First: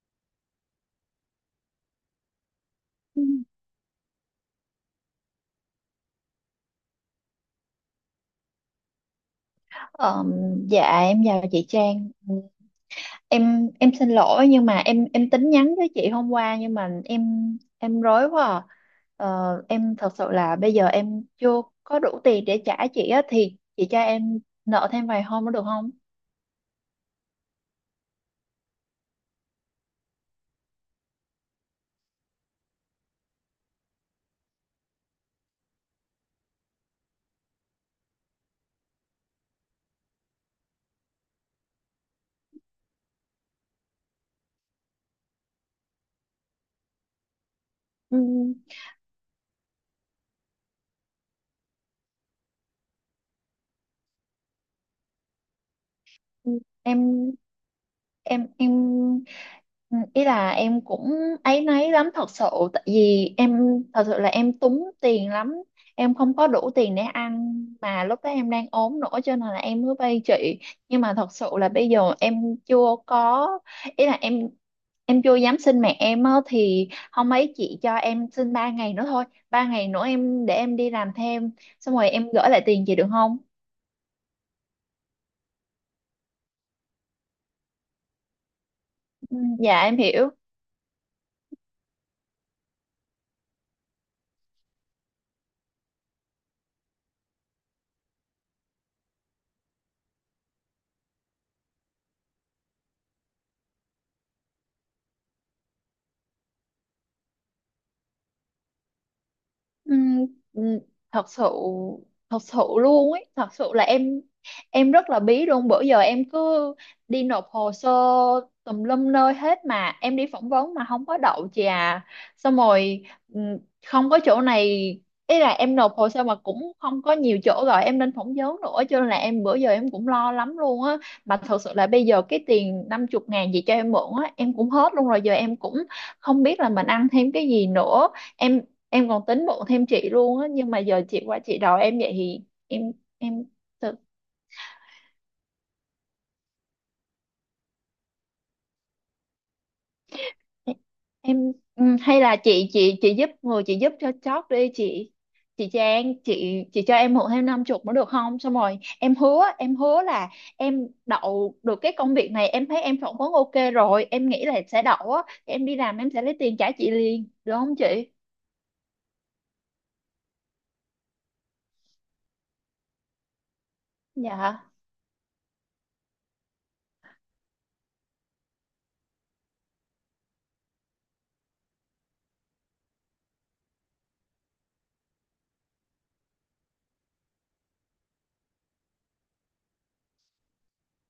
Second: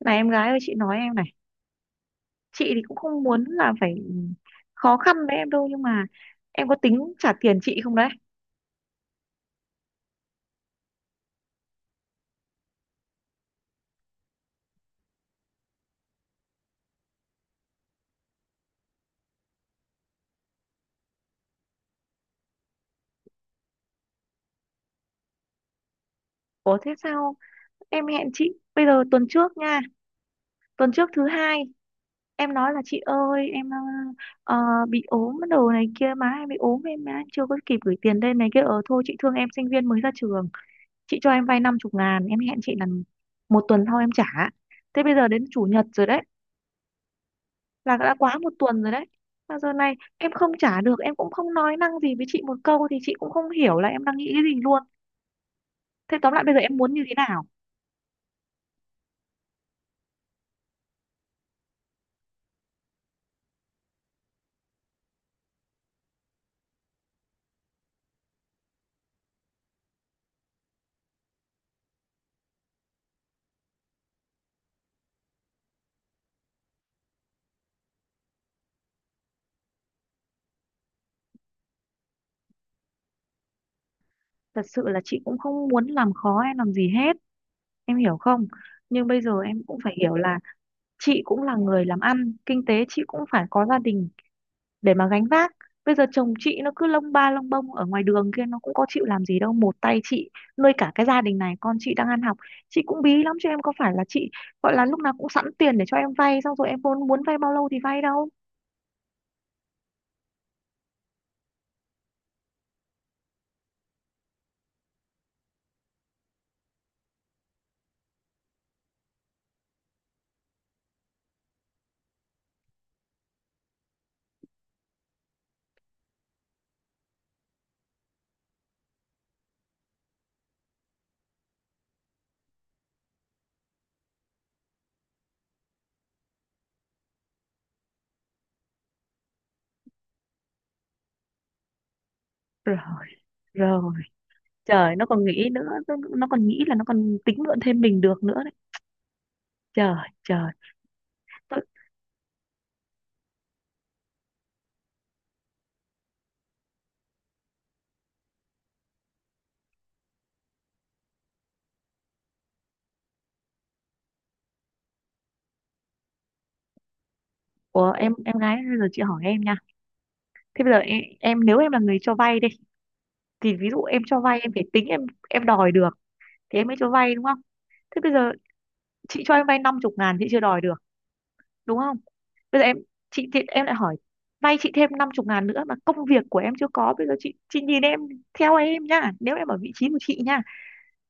Này em gái ơi, chị nói em này. Chị thì cũng không muốn là phải khó khăn với em đâu, nhưng mà em có tính trả tiền chị không đấy? Ờ, dạ em chào chị Trang. Em xin lỗi nhưng mà em tính nhắn với chị hôm qua nhưng mà em rối quá à. Em thật sự là bây giờ em chưa có đủ tiền để trả chị á, thì chị cho em nợ thêm vài hôm nữa được không? Ủa thế sao em hẹn chị, bây giờ tuần trước nha, tuần trước thứ hai em nói là chị ơi em ờ, bị ốm đồ này kia, má em bị ốm, em má chưa có kịp gửi tiền lên này kia, ờ thôi chị thương em sinh viên mới ra trường, chị cho em vay 50.000, em hẹn chị là một tuần sau em trả. Thế bây giờ đến chủ nhật rồi đấy, là đã Ừ. quá một tuần rồi đấy. Mà giờ này em không trả được, em cũng không nói năng gì với chị một câu, thì chị cũng không hiểu là em đang nghĩ cái gì luôn. Thế tóm lại bây giờ em muốn như thế em nào? em ừ, ý là em cũng áy náy lắm thật sự. Tại vì em thật sự là em túng tiền lắm, em không có đủ tiền để ăn mà lúc đó em đang ốm nữa, cho nên là em mới vay chị. Nhưng mà thật sự là bây giờ em chưa có, ý là em chưa dám xin mẹ em á, thì hôm ấy chị cho em xin 3 ngày nữa thôi. 3 ngày nữa em để em đi làm thêm xong rồi em gửi lại tiền chị được không? Thật sự là chị cũng không muốn làm khó em làm gì hết, em hiểu không? Nhưng bây Ừ, giờ em cũng dạ phải em hiểu hiểu. là chị cũng là người làm ăn kinh tế, chị cũng phải có gia đình để mà gánh vác. Bây giờ chồng chị nó cứ lông ba lông bông ở ngoài đường kia, nó cũng có chịu làm gì đâu, một tay chị nuôi cả cái gia đình này, con chị đang ăn học. Chị cũng bí lắm chứ, em có phải là chị gọi là lúc nào cũng sẵn tiền để cho em vay xong rồi em muốn muốn vay bao lâu thì vay đâu. Ừm, ừm, thật sự thật sự luôn ấy, thật sự là em rất là bí luôn. Bữa giờ em cứ đi nộp hồ sơ tùm lum nơi hết mà em đi phỏng vấn mà không có đậu chị à. Xong rồi, ừm, không có chỗ này, ý là em nộp hồ sơ mà cũng không có nhiều chỗ rồi em nên phỏng vấn nữa, cho nên là em bữa giờ em cũng lo lắm luôn á. Mà thật sự là bây giờ cái tiền 50.000 gì cho em mượn á em cũng hết luôn rồi. Giờ em cũng không biết là mình ăn thêm cái gì nữa. Em em còn tính bụng thêm chị luôn á, nhưng mà giờ chị qua chị đòi em vậy thì Rồi, em, em rồi. tự Trời, nó còn nghĩ nữa, nó còn nghĩ là nó còn tính mượn thêm mình được nữa đấy. Trời, trời. em, Tôi- hay là chị giúp người, chị giúp cho chót đi chị. Chị Trang, chị cho em mượn thêm 50 nữa được không? Xong rồi em hứa là em đậu được cái công việc này, em thấy em phỏng vấn ok rồi, em nghĩ là sẽ đậu á, em đi làm em sẽ lấy tiền trả chị liền được không Ủa, chị? em gái, bây giờ chị hỏi em nha. Thế bây giờ em nếu em là người cho vay đi, thì ví dụ em cho vay em phải Dạ. tính em đòi được thì em mới cho vay, đúng không? Thế bây giờ chị cho em vay năm chục ngàn, chị chưa đòi được, đúng không? Bây giờ em, chị thì em lại hỏi vay chị thêm 50.000 nữa mà công việc của em chưa có. Bây giờ chị nhìn em theo em nhá, nếu em ở vị trí của chị nhá,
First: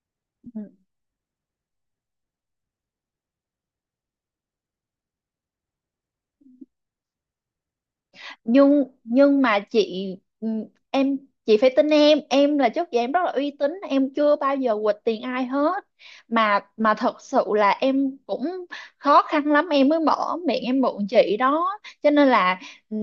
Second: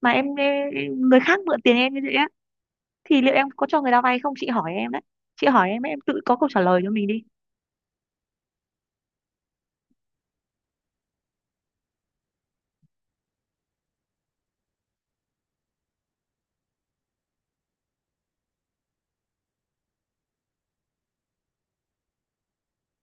mà em Ừ. người khác mượn tiền em như vậy á, thì liệu em có cho người ta vay không? Chị hỏi em đấy, chị hỏi em ấy, em tự có câu trả lời cho mình đi. Nhưng mà chị, ừ, em chị phải tin em. Em là trước giờ em rất là uy tín, em chưa bao giờ quỵt tiền ai hết, mà thật sự là em cũng khó khăn lắm em mới mở miệng em mượn chị đó. Cho nên là, ừ,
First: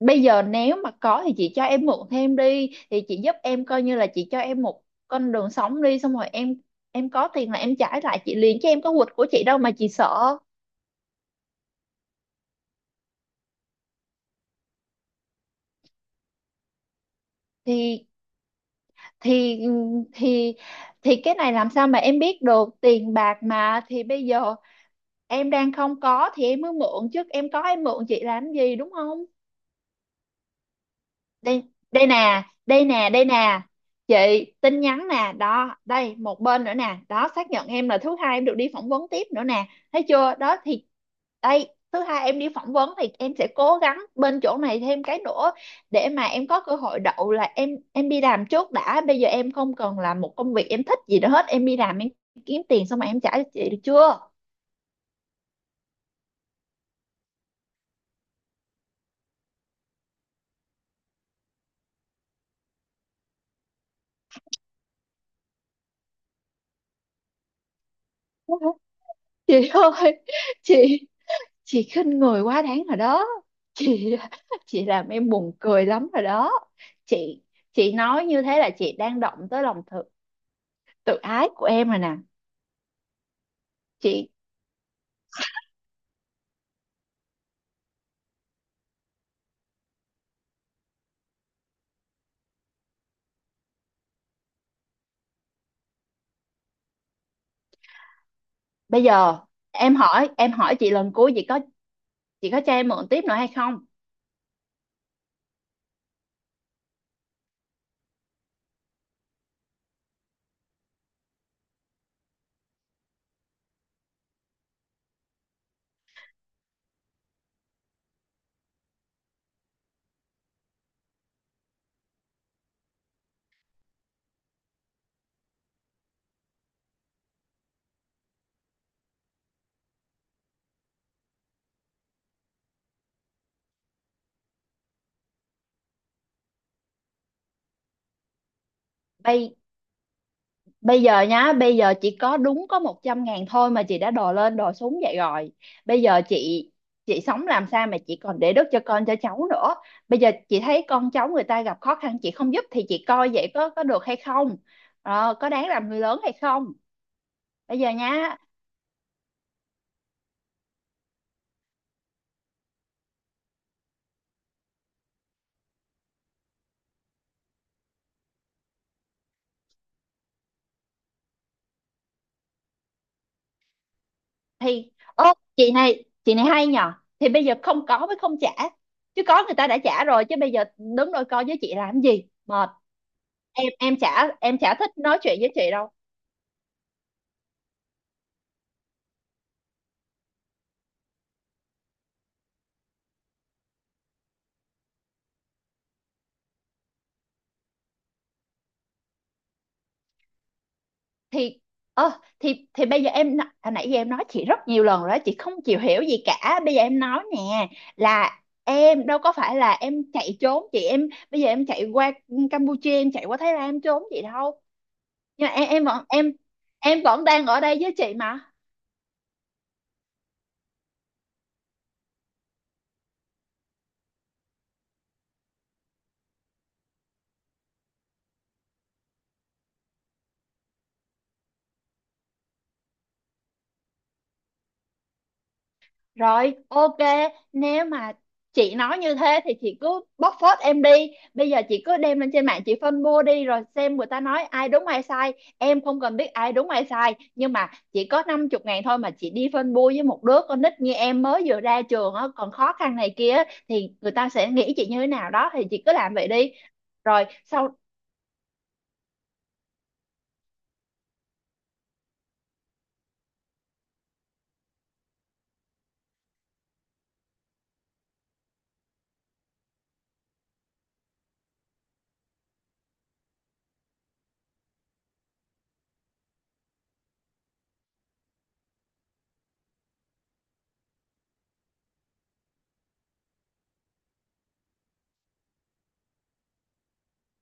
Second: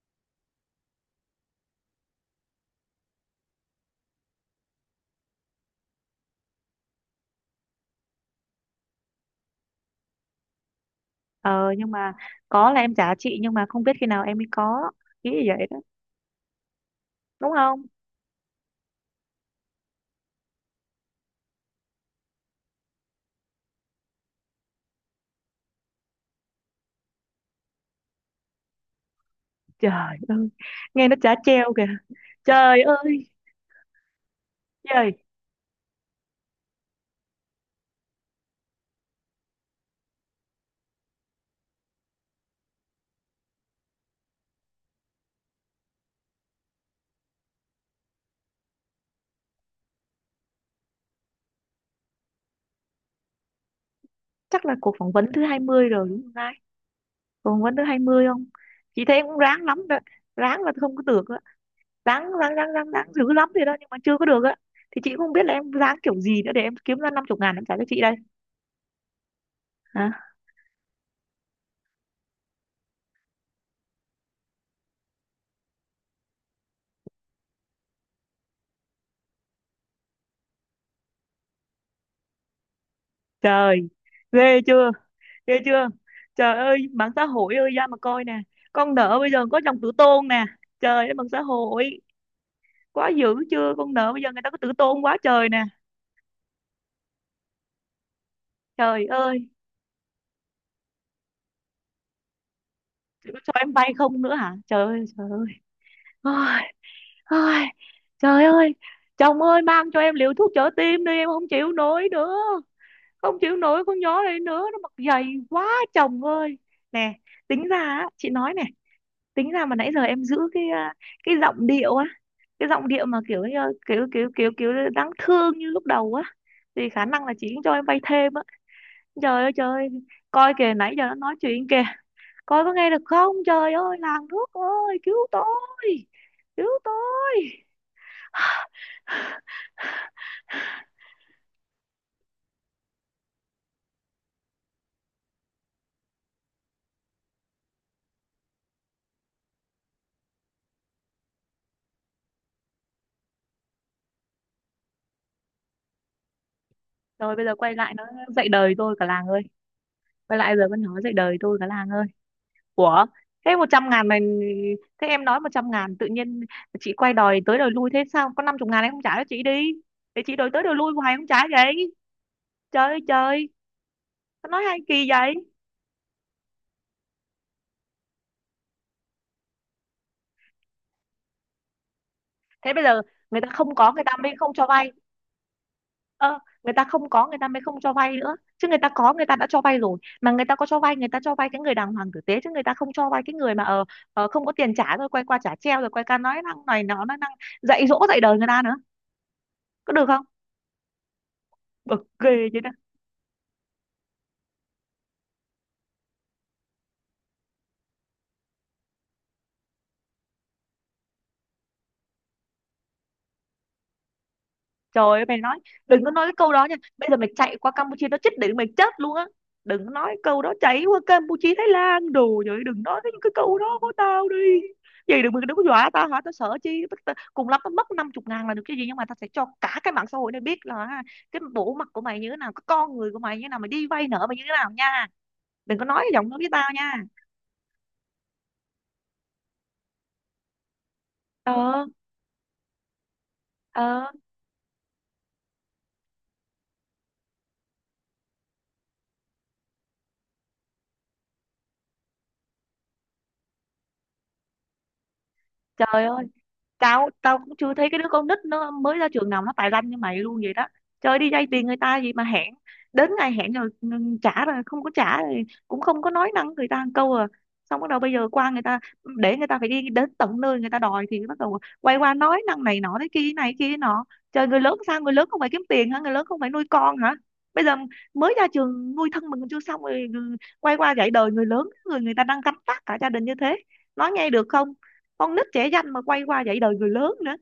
bây giờ nếu mà có thì chị cho em mượn thêm đi, thì chị giúp em coi như là chị cho em một con đường sống đi. Xong rồi em có tiền là em trả lại chị liền, chứ em có quỵt của chị đâu mà chị sợ. Ờ nhưng mà có là em trả chị, nhưng mà không biết khi nào em mới có. Nghĩ như vậy đó, đúng không? Thì thì thì thì cái này làm sao mà em biết được, tiền bạc mà. Thì bây giờ em đang không có thì em mới mượn, chứ em có em mượn chị làm gì, đúng không? Trời ơi, nghe nó chả Đây, treo kìa. đây nè, Trời đây nè, đây ơi nè chị, tin nhắn trời. nè đó, đây một bên nữa nè đó, xác nhận em là thứ hai em được đi phỏng vấn tiếp nữa nè. Thấy chưa đó? Thì đây, thứ hai em đi phỏng vấn thì em sẽ cố gắng bên chỗ này thêm cái nữa để mà em có cơ hội đậu là em đi làm trước đã. Bây giờ em không cần làm một công việc em thích gì nữa hết, em đi làm em kiếm tiền xong rồi em trả cho chị được chưa? Chắc là cuộc phỏng vấn thứ 20 rồi đúng không? Còn quán thứ 20 không? Chị thấy em cũng ráng lắm đó. Ráng là không có được á, ráng ráng ráng ráng ráng dữ lắm thì đó, nhưng mà chưa có được á. Thì chị cũng không biết là em ráng kiểu gì nữa để em kiếm ra 50.000 em trả cho chị đây. Chị Hả? ơi, chị chị khinh người quá đáng rồi đó chị. Chị làm em buồn cười lắm rồi đó chị chị nói như thế là chị đang động tới lòng tự tự ái của em rồi nè Trời, chị. ghê chưa, ghê chưa! Trời ơi mạng xã hội ơi, ra mà coi nè. Con nợ bây giờ có dòng tử tôn nè. Trời ơi mạng xã hội, quá dữ chưa, con nợ bây giờ người ta có tử tôn quá trời nè. Bây Trời giờ ơi. em hỏi chị lần cuối, chị có cho em mượn tiếp Chị nữa có hay cho em không? vay không nữa hả? Trời ơi trời ơi! Ai, trời ơi, chồng ơi mang cho em liều thuốc trợ tim đi, em không chịu nổi nữa. Không chịu nổi con nhỏ này nữa, nó mặc dày quá chồng ơi. Nè, tính ra á, chị nói nè, tính ra mà nãy giờ em giữ cái giọng điệu á, cái giọng điệu mà kiểu như- kiểu kiểu kiểu kiểu đáng thương như lúc đầu á, thì khả năng là chị cũng cho em vay thêm á. Trời ơi trời ơi, coi kìa nãy giờ nó nói chuyện kìa, coi có nghe được không? Trời ơi, làng thuốc ơi, cứu tôi, cứu tôi. Bây Bây giờ nhá, bây giờ chỉ có đúng có 100.000 thôi mà chị đã đòi lên đòi xuống vậy rồi. Bây giờ chị sống làm sao mà chị còn để đất cho con cho cháu nữa. Bây giờ chị thấy con cháu người ta gặp khó khăn chị không giúp thì chị coi vậy có được hay không? Có đáng làm người lớn hay không? Rồi bây giờ quay Bây giờ lại nó nhá, dạy đời tôi, cả làng ơi. Quay lại giờ vẫn nói dạy đời tôi, cả làng ơi. Ủa, thế 100.000 mà, thế em nói 100.000 tự nhiên chị quay đòi tới đòi lui, thế sao có 50.000 em không trả cho chị đi. Để chị đòi tới đòi lui hoài không trả vậy. Trời ơi trời, nó nói hay thì kỳ ơ vậy. Chị này hay nhờ. Thì bây giờ không có mới không trả. Chứ có người ta đã trả rồi, chứ bây giờ đứng đôi co với chị làm gì? Mệt. Thế bây giờ người ta Em không có, em người ta chả mới không em cho chả thích vay. nói chuyện với chị đâu. Ờ Người ta không có, người ta mới không cho vay nữa chứ. Người ta có, người ta đã cho vay rồi mà. Người ta có cho vay, người ta cho vay cái người đàng hoàng tử tế chứ người ta không cho vay cái người mà không có tiền trả rồi quay qua trả treo, rồi quay qua nói năng này, nó nói năng dạy dỗ dạy đời người ta nữa. Có được không? Thì Bực ờ ghê chứ. Thì bây giờ em, hồi nãy giờ em nói chị rất nhiều lần rồi đó, chị không chịu hiểu gì cả. Bây giờ em nói nè, là em đâu có phải là em chạy trốn chị. Em bây giờ em chạy qua Campuchia, em chạy qua Thái Lan em trốn chị đâu. Trời ơi mày Nhưng mà nói, em em đừng vẫn có nói cái em câu đó nha. em Bây giờ vẫn mày đang chạy ở qua đây với Campuchia chị nó chết mà. đến mày chết luôn á. Đừng có nói câu đó, chạy qua Campuchia Thái Lan đồ vậy. Đừng nói cái câu đó của tao đi. Vậy đừng đừng có dọa tao, hả, tao sợ chi. Cùng lắm tao mất 50.000 là được cái gì. Nhưng mà tao sẽ cho cả cái mạng xã hội này biết là, ha, cái bộ mặt của mày như thế nào, cái con người của mày như thế nào, mày đi vay nợ mày như thế nào nha. Đừng có nói giọng nó với Rồi, tao nha. ok, nếu mà chị nói như thế thì chị cứ bóc phốt em đi. Bây giờ chị Ờ cứ đem lên trên mạng chị phân bua đi rồi xem ờ người ta nói ai đúng ai sai. Em không cần biết ai đúng ai sai, nhưng mà chỉ có 50 ngàn thôi mà chị đi phân bua với một đứa con nít như em mới vừa ra trường á, còn khó khăn này kia á, thì người ta sẽ nghĩ chị như thế nào đó thì chị cứ Trời làm ơi, vậy đi. tao Rồi, tao cũng chưa sau thấy cái đứa con nít nó mới ra trường nào nó tài lanh như mày luôn vậy đó. Trời, đi vay tiền người ta gì mà hẹn đến ngày hẹn rồi ngừng trả, rồi không có trả, rồi cũng không có nói năng người ta một câu à. Xong bắt đầu bây giờ qua người ta, để người ta phải đi đến tận nơi người ta đòi, thì bắt đầu quay qua nói năng này nọ thế kia này kia nọ. Trời, người lớn sao? Người lớn không phải kiếm tiền hả? Người lớn không phải nuôi con hả? Bây giờ mới ra trường nuôi thân mình còn chưa xong, rồi quay qua dạy đời người lớn, người người ta đang cắm trại cả gia đình như thế. Nói nghe được không? Con nít trẻ danh mà quay qua dạy đời người lớn nữa.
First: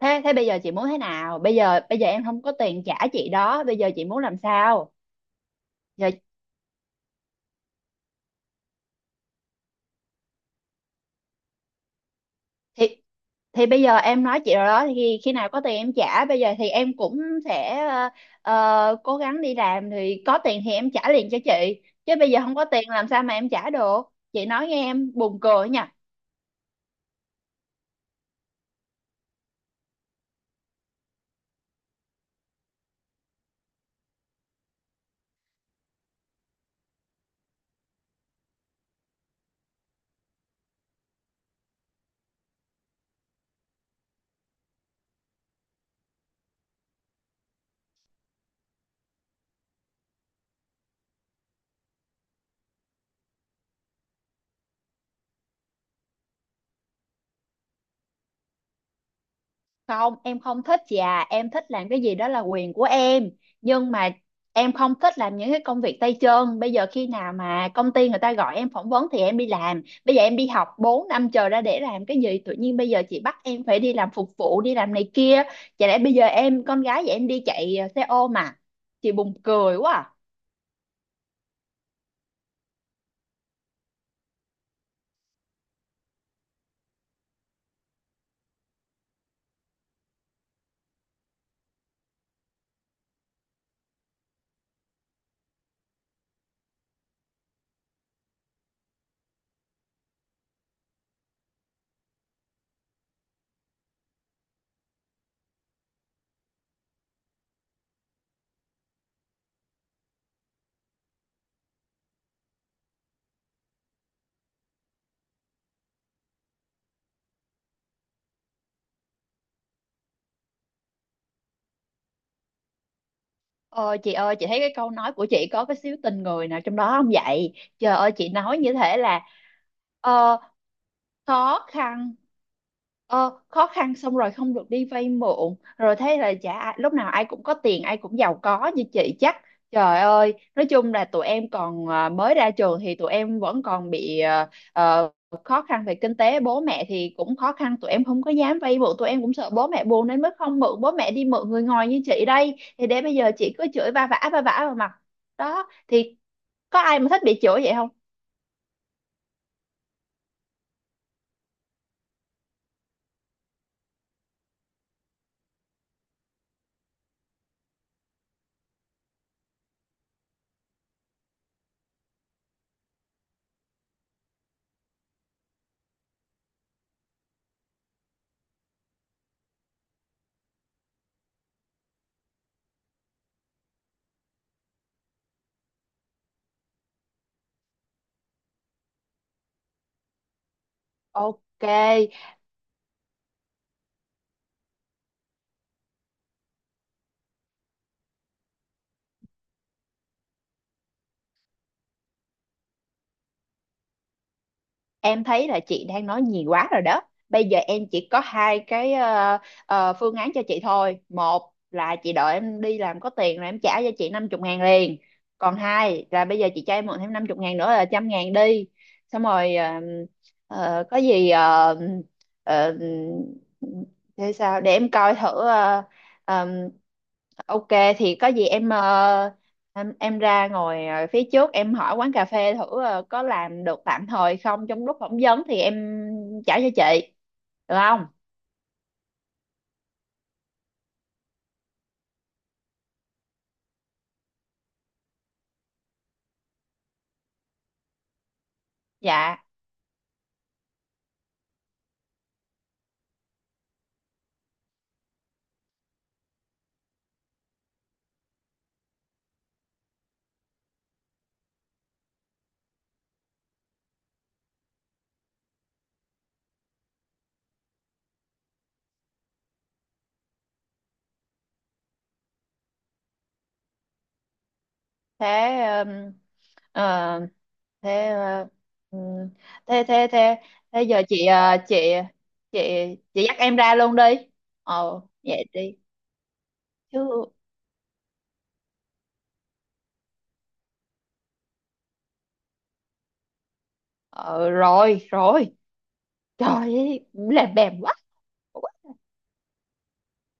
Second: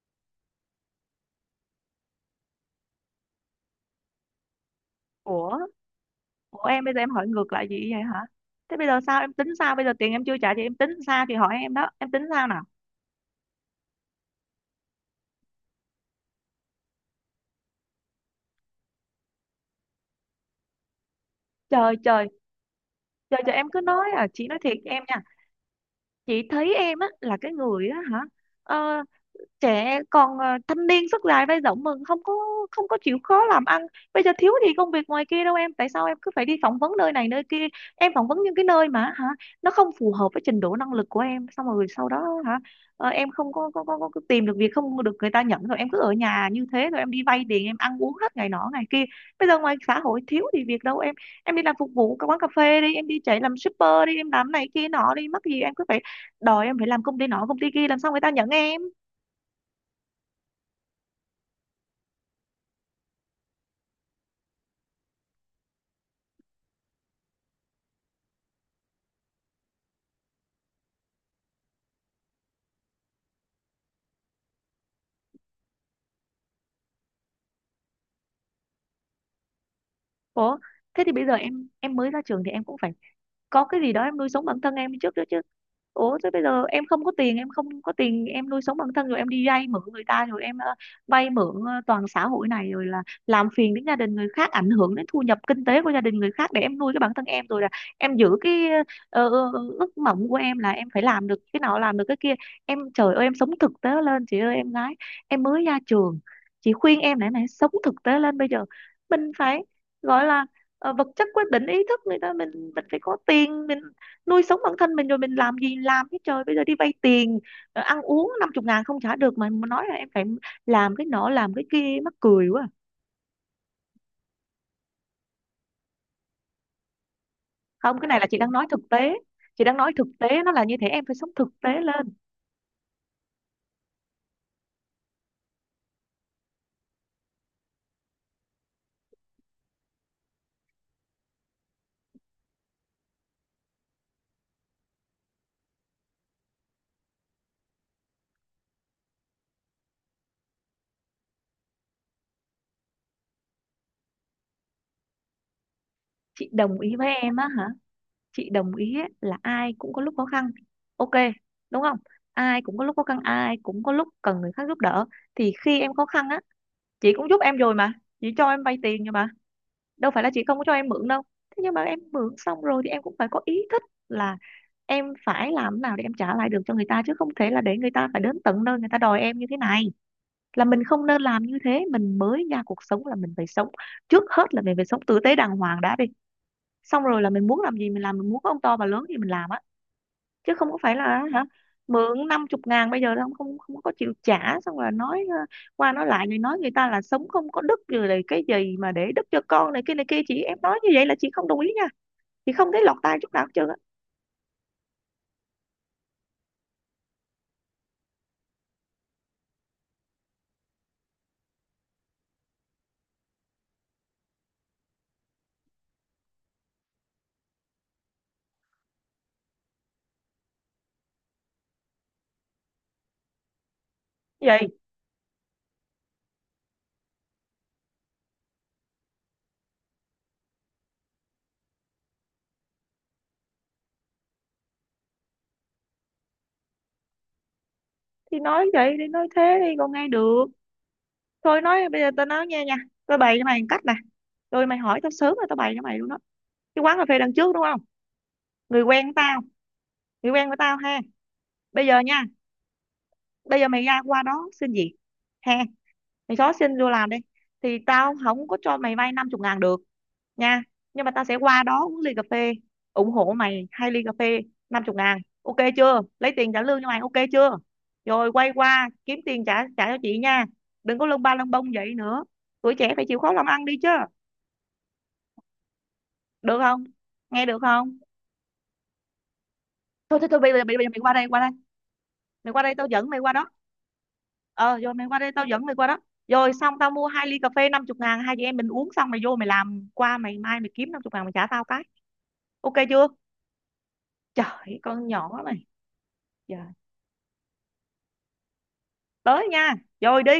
thế thế bây giờ chị muốn thế nào? Bây giờ em không có tiền trả chị đó, bây giờ chị muốn làm sao? Ủa, Giờ của em, bây giờ em hỏi ngược lại chị vậy hả? Thế bây giờ sao em tính sao? Bây giờ tiền em chưa trả thì em tính sao? Thì hỏi em đó, em tính sao nào. thì thì bây giờ em nói chị rồi đó, thì khi nào có tiền em trả. Bây giờ thì em cũng sẽ cố gắng đi làm, thì có tiền thì em trả liền cho chị, Trời chứ trời bây giờ không có tiền làm sao mà trời em trời, em trả cứ được. nói à, Chị chị nói nói thiệt nghe em em nha. buồn cười nhỉ. Chị thấy em á là cái người á hả. Ờ, trẻ còn thanh niên sức dài vai rộng mừng không có, không có chịu khó làm ăn. Bây giờ thiếu gì công việc ngoài kia đâu em. Tại sao em cứ phải đi phỏng vấn nơi này nơi kia? Em phỏng vấn những cái nơi mà hả nó không phù hợp với trình độ năng lực của em, xong rồi sau đó hả, em không có có tìm được việc, không được người ta nhận, rồi em cứ ở nhà như thế, rồi em đi vay tiền em ăn uống hết ngày nọ ngày kia. Bây giờ ngoài xã hội thiếu gì việc đâu em. Em đi làm phục vụ các quán cà phê đi, em đi chạy làm shipper đi, em làm này kia nọ đi, mắc gì em cứ phải đòi em phải làm công ty nọ công ty kia, làm sao người ta nhận em? Không, em không thích chị à, em thích làm cái gì đó là quyền của em. Nhưng mà em không thích làm những cái công việc tay chân. Bây giờ khi nào mà công ty người ta gọi em phỏng vấn thì em đi làm, bây giờ em đi học 4 năm chờ ra để làm cái gì, tự nhiên bây giờ chị bắt em phải đi làm phục vụ đi làm này kia. Chả lẽ bây giờ em con gái vậy em đi chạy xe ôm mà. Chị buồn cười quá à. Ủa, thế thì bây giờ em mới ra trường thì em cũng phải có cái gì đó em nuôi sống bản thân em trước đó chứ. Ủa, thế bây giờ em không có tiền, em không có tiền, em nuôi sống bản thân, rồi em đi vay mượn người ta, rồi em vay mượn toàn xã hội này, rồi là làm phiền đến gia đình người khác, ảnh hưởng đến thu nhập kinh tế của gia đình người khác để em nuôi cái bản thân em, rồi là em giữ cái ước mộng của em là em phải làm được cái nào làm được cái kia. Em, trời ơi, em sống thực tế lên chị ơi, em gái, em mới ra trường. Chị khuyên em, này này, sống thực tế lên bây giờ. Mình phải gọi là vật chất quyết định ý thức người ta. Mình phải có tiền, mình nuôi sống bản thân mình rồi mình làm gì làm chứ. Trời, bây giờ đi vay tiền, ăn uống 50.000 không trả được, mà nói là em phải làm cái nọ làm cái kia, mắc cười quá. Ờ chị ơi, chị thấy cái câu nói của chị có cái xíu tình người nào trong đó không vậy? Trời Không, cái ơi này là chị chị đang nói nói như thực thế tế. là, Chị đang nói thực ờ, tế, nó là như thế, em phải sống thực khó tế lên. khăn, khó khăn xong rồi không được đi vay mượn, rồi thế là chả ai, lúc nào ai cũng có tiền, ai cũng giàu có như chị chắc. Trời ơi, nói chung là tụi em còn mới ra trường, thì tụi em vẫn còn bị khó khăn về kinh tế. Bố mẹ thì cũng khó khăn, tụi em không có dám vay mượn, tụi em cũng sợ bố mẹ buồn nên mới không mượn bố mẹ, đi mượn người ngoài như chị đây, thì để bây giờ chị cứ chửi va vã vào mặt đó thì Chị có đồng ý ai mà với thích em bị á chửi hả? vậy không? Chị đồng ý á, là ai cũng có lúc khó khăn. Ok, đúng không? Ai cũng có lúc khó khăn, ai cũng có lúc cần người khác giúp đỡ. Thì khi em khó khăn á, chị cũng giúp em rồi mà, chị cho em vay tiền rồi mà, đâu phải là chị không có cho em mượn đâu. Thế nhưng mà em mượn xong rồi thì em cũng phải có ý thức là em phải làm nào để em trả lại được cho người ta, chứ không thể là để người ta phải đến tận nơi người ta đòi em như thế này. Là mình không nên làm như thế. Mình mới ra cuộc sống là mình phải sống, trước hết là mình phải sống tử tế đàng hoàng đã đi. Xong rồi là mình muốn làm gì mình làm, mình muốn có ông to bà lớn gì mình làm á, chứ không có phải là hả? Ok, Mượn 50.000 bây giờ không không không có chịu trả, xong rồi nói, qua nói lại, rồi nói người ta là sống không có đức, rồi là cái gì mà để đức cho con, này kia này kia. Chị em nói như vậy là chị không đồng ý nha, chị không thấy lọt tai chút nào hết trơn á. em thấy là chị đang nói nhiều quá rồi đó. Bây giờ em chỉ có hai cái phương án cho chị thôi. Một là chị đợi em đi làm có tiền rồi em trả cho chị 50 ngàn liền. Còn hai là bây giờ chị cho em mượn thêm 50 ngàn nữa là 100.000 đi, xong rồi có gì, ờ, thế sao Vậy để em coi thử. Ờ, ờ, ok, thì có gì em, em ra ngồi phía trước, em hỏi quán cà phê thử có làm được tạm thời không, trong lúc phỏng vấn thì em trả cho chị được không? thì nói vậy đi, nói thế đi còn nghe được. Thôi, nói bây giờ tao nói nghe nha, tao bày cho mày một cách nè. Rồi mày hỏi tao sớm rồi tao bày cho mày luôn đó. Cái quán cà phê đằng trước, đúng không? Người quen của Dạ. tao, người quen của tao ha. Bây giờ nha, bây giờ mày ra qua đó xin việc ha. Mày xóa xin vô làm đi. Thì tao không có cho mày vay 50.000 được nha, nhưng mà tao sẽ qua đó uống ly cà phê, ủng hộ mày hai ly cà phê 50.000. Ok chưa? Lấy tiền trả lương cho mày, ok chưa? Rồi quay qua kiếm tiền trả trả cho chị nha. Đừng có lông ba lông bông vậy nữa, tuổi trẻ phải chịu khó làm ăn đi chứ. Thế, ừm, Được không? ờ, Nghe được không? thế ờ, ừm, thế thế Thôi thôi thế thôi, bây giờ thế mày giờ qua đây, chị, qua đây, chị, mày chị qua đây tao dẫn mày chị qua dắt đó. em ra luôn đi. Ờ rồi, mày qua đây Vậy tao dẫn mày đi qua đó. Rồi xong, tao chứ. mua hai ly cà phê năm chục ngàn, hai chị em mình uống xong mày vô mày làm, qua mày mai mày kiếm 50.000 mày trả tao cái. Ok chưa? Ờ Trời, Rồi con nhỏ rồi. này. Trời, Trời ơi, làm bèm quá. tới nha, rồi đi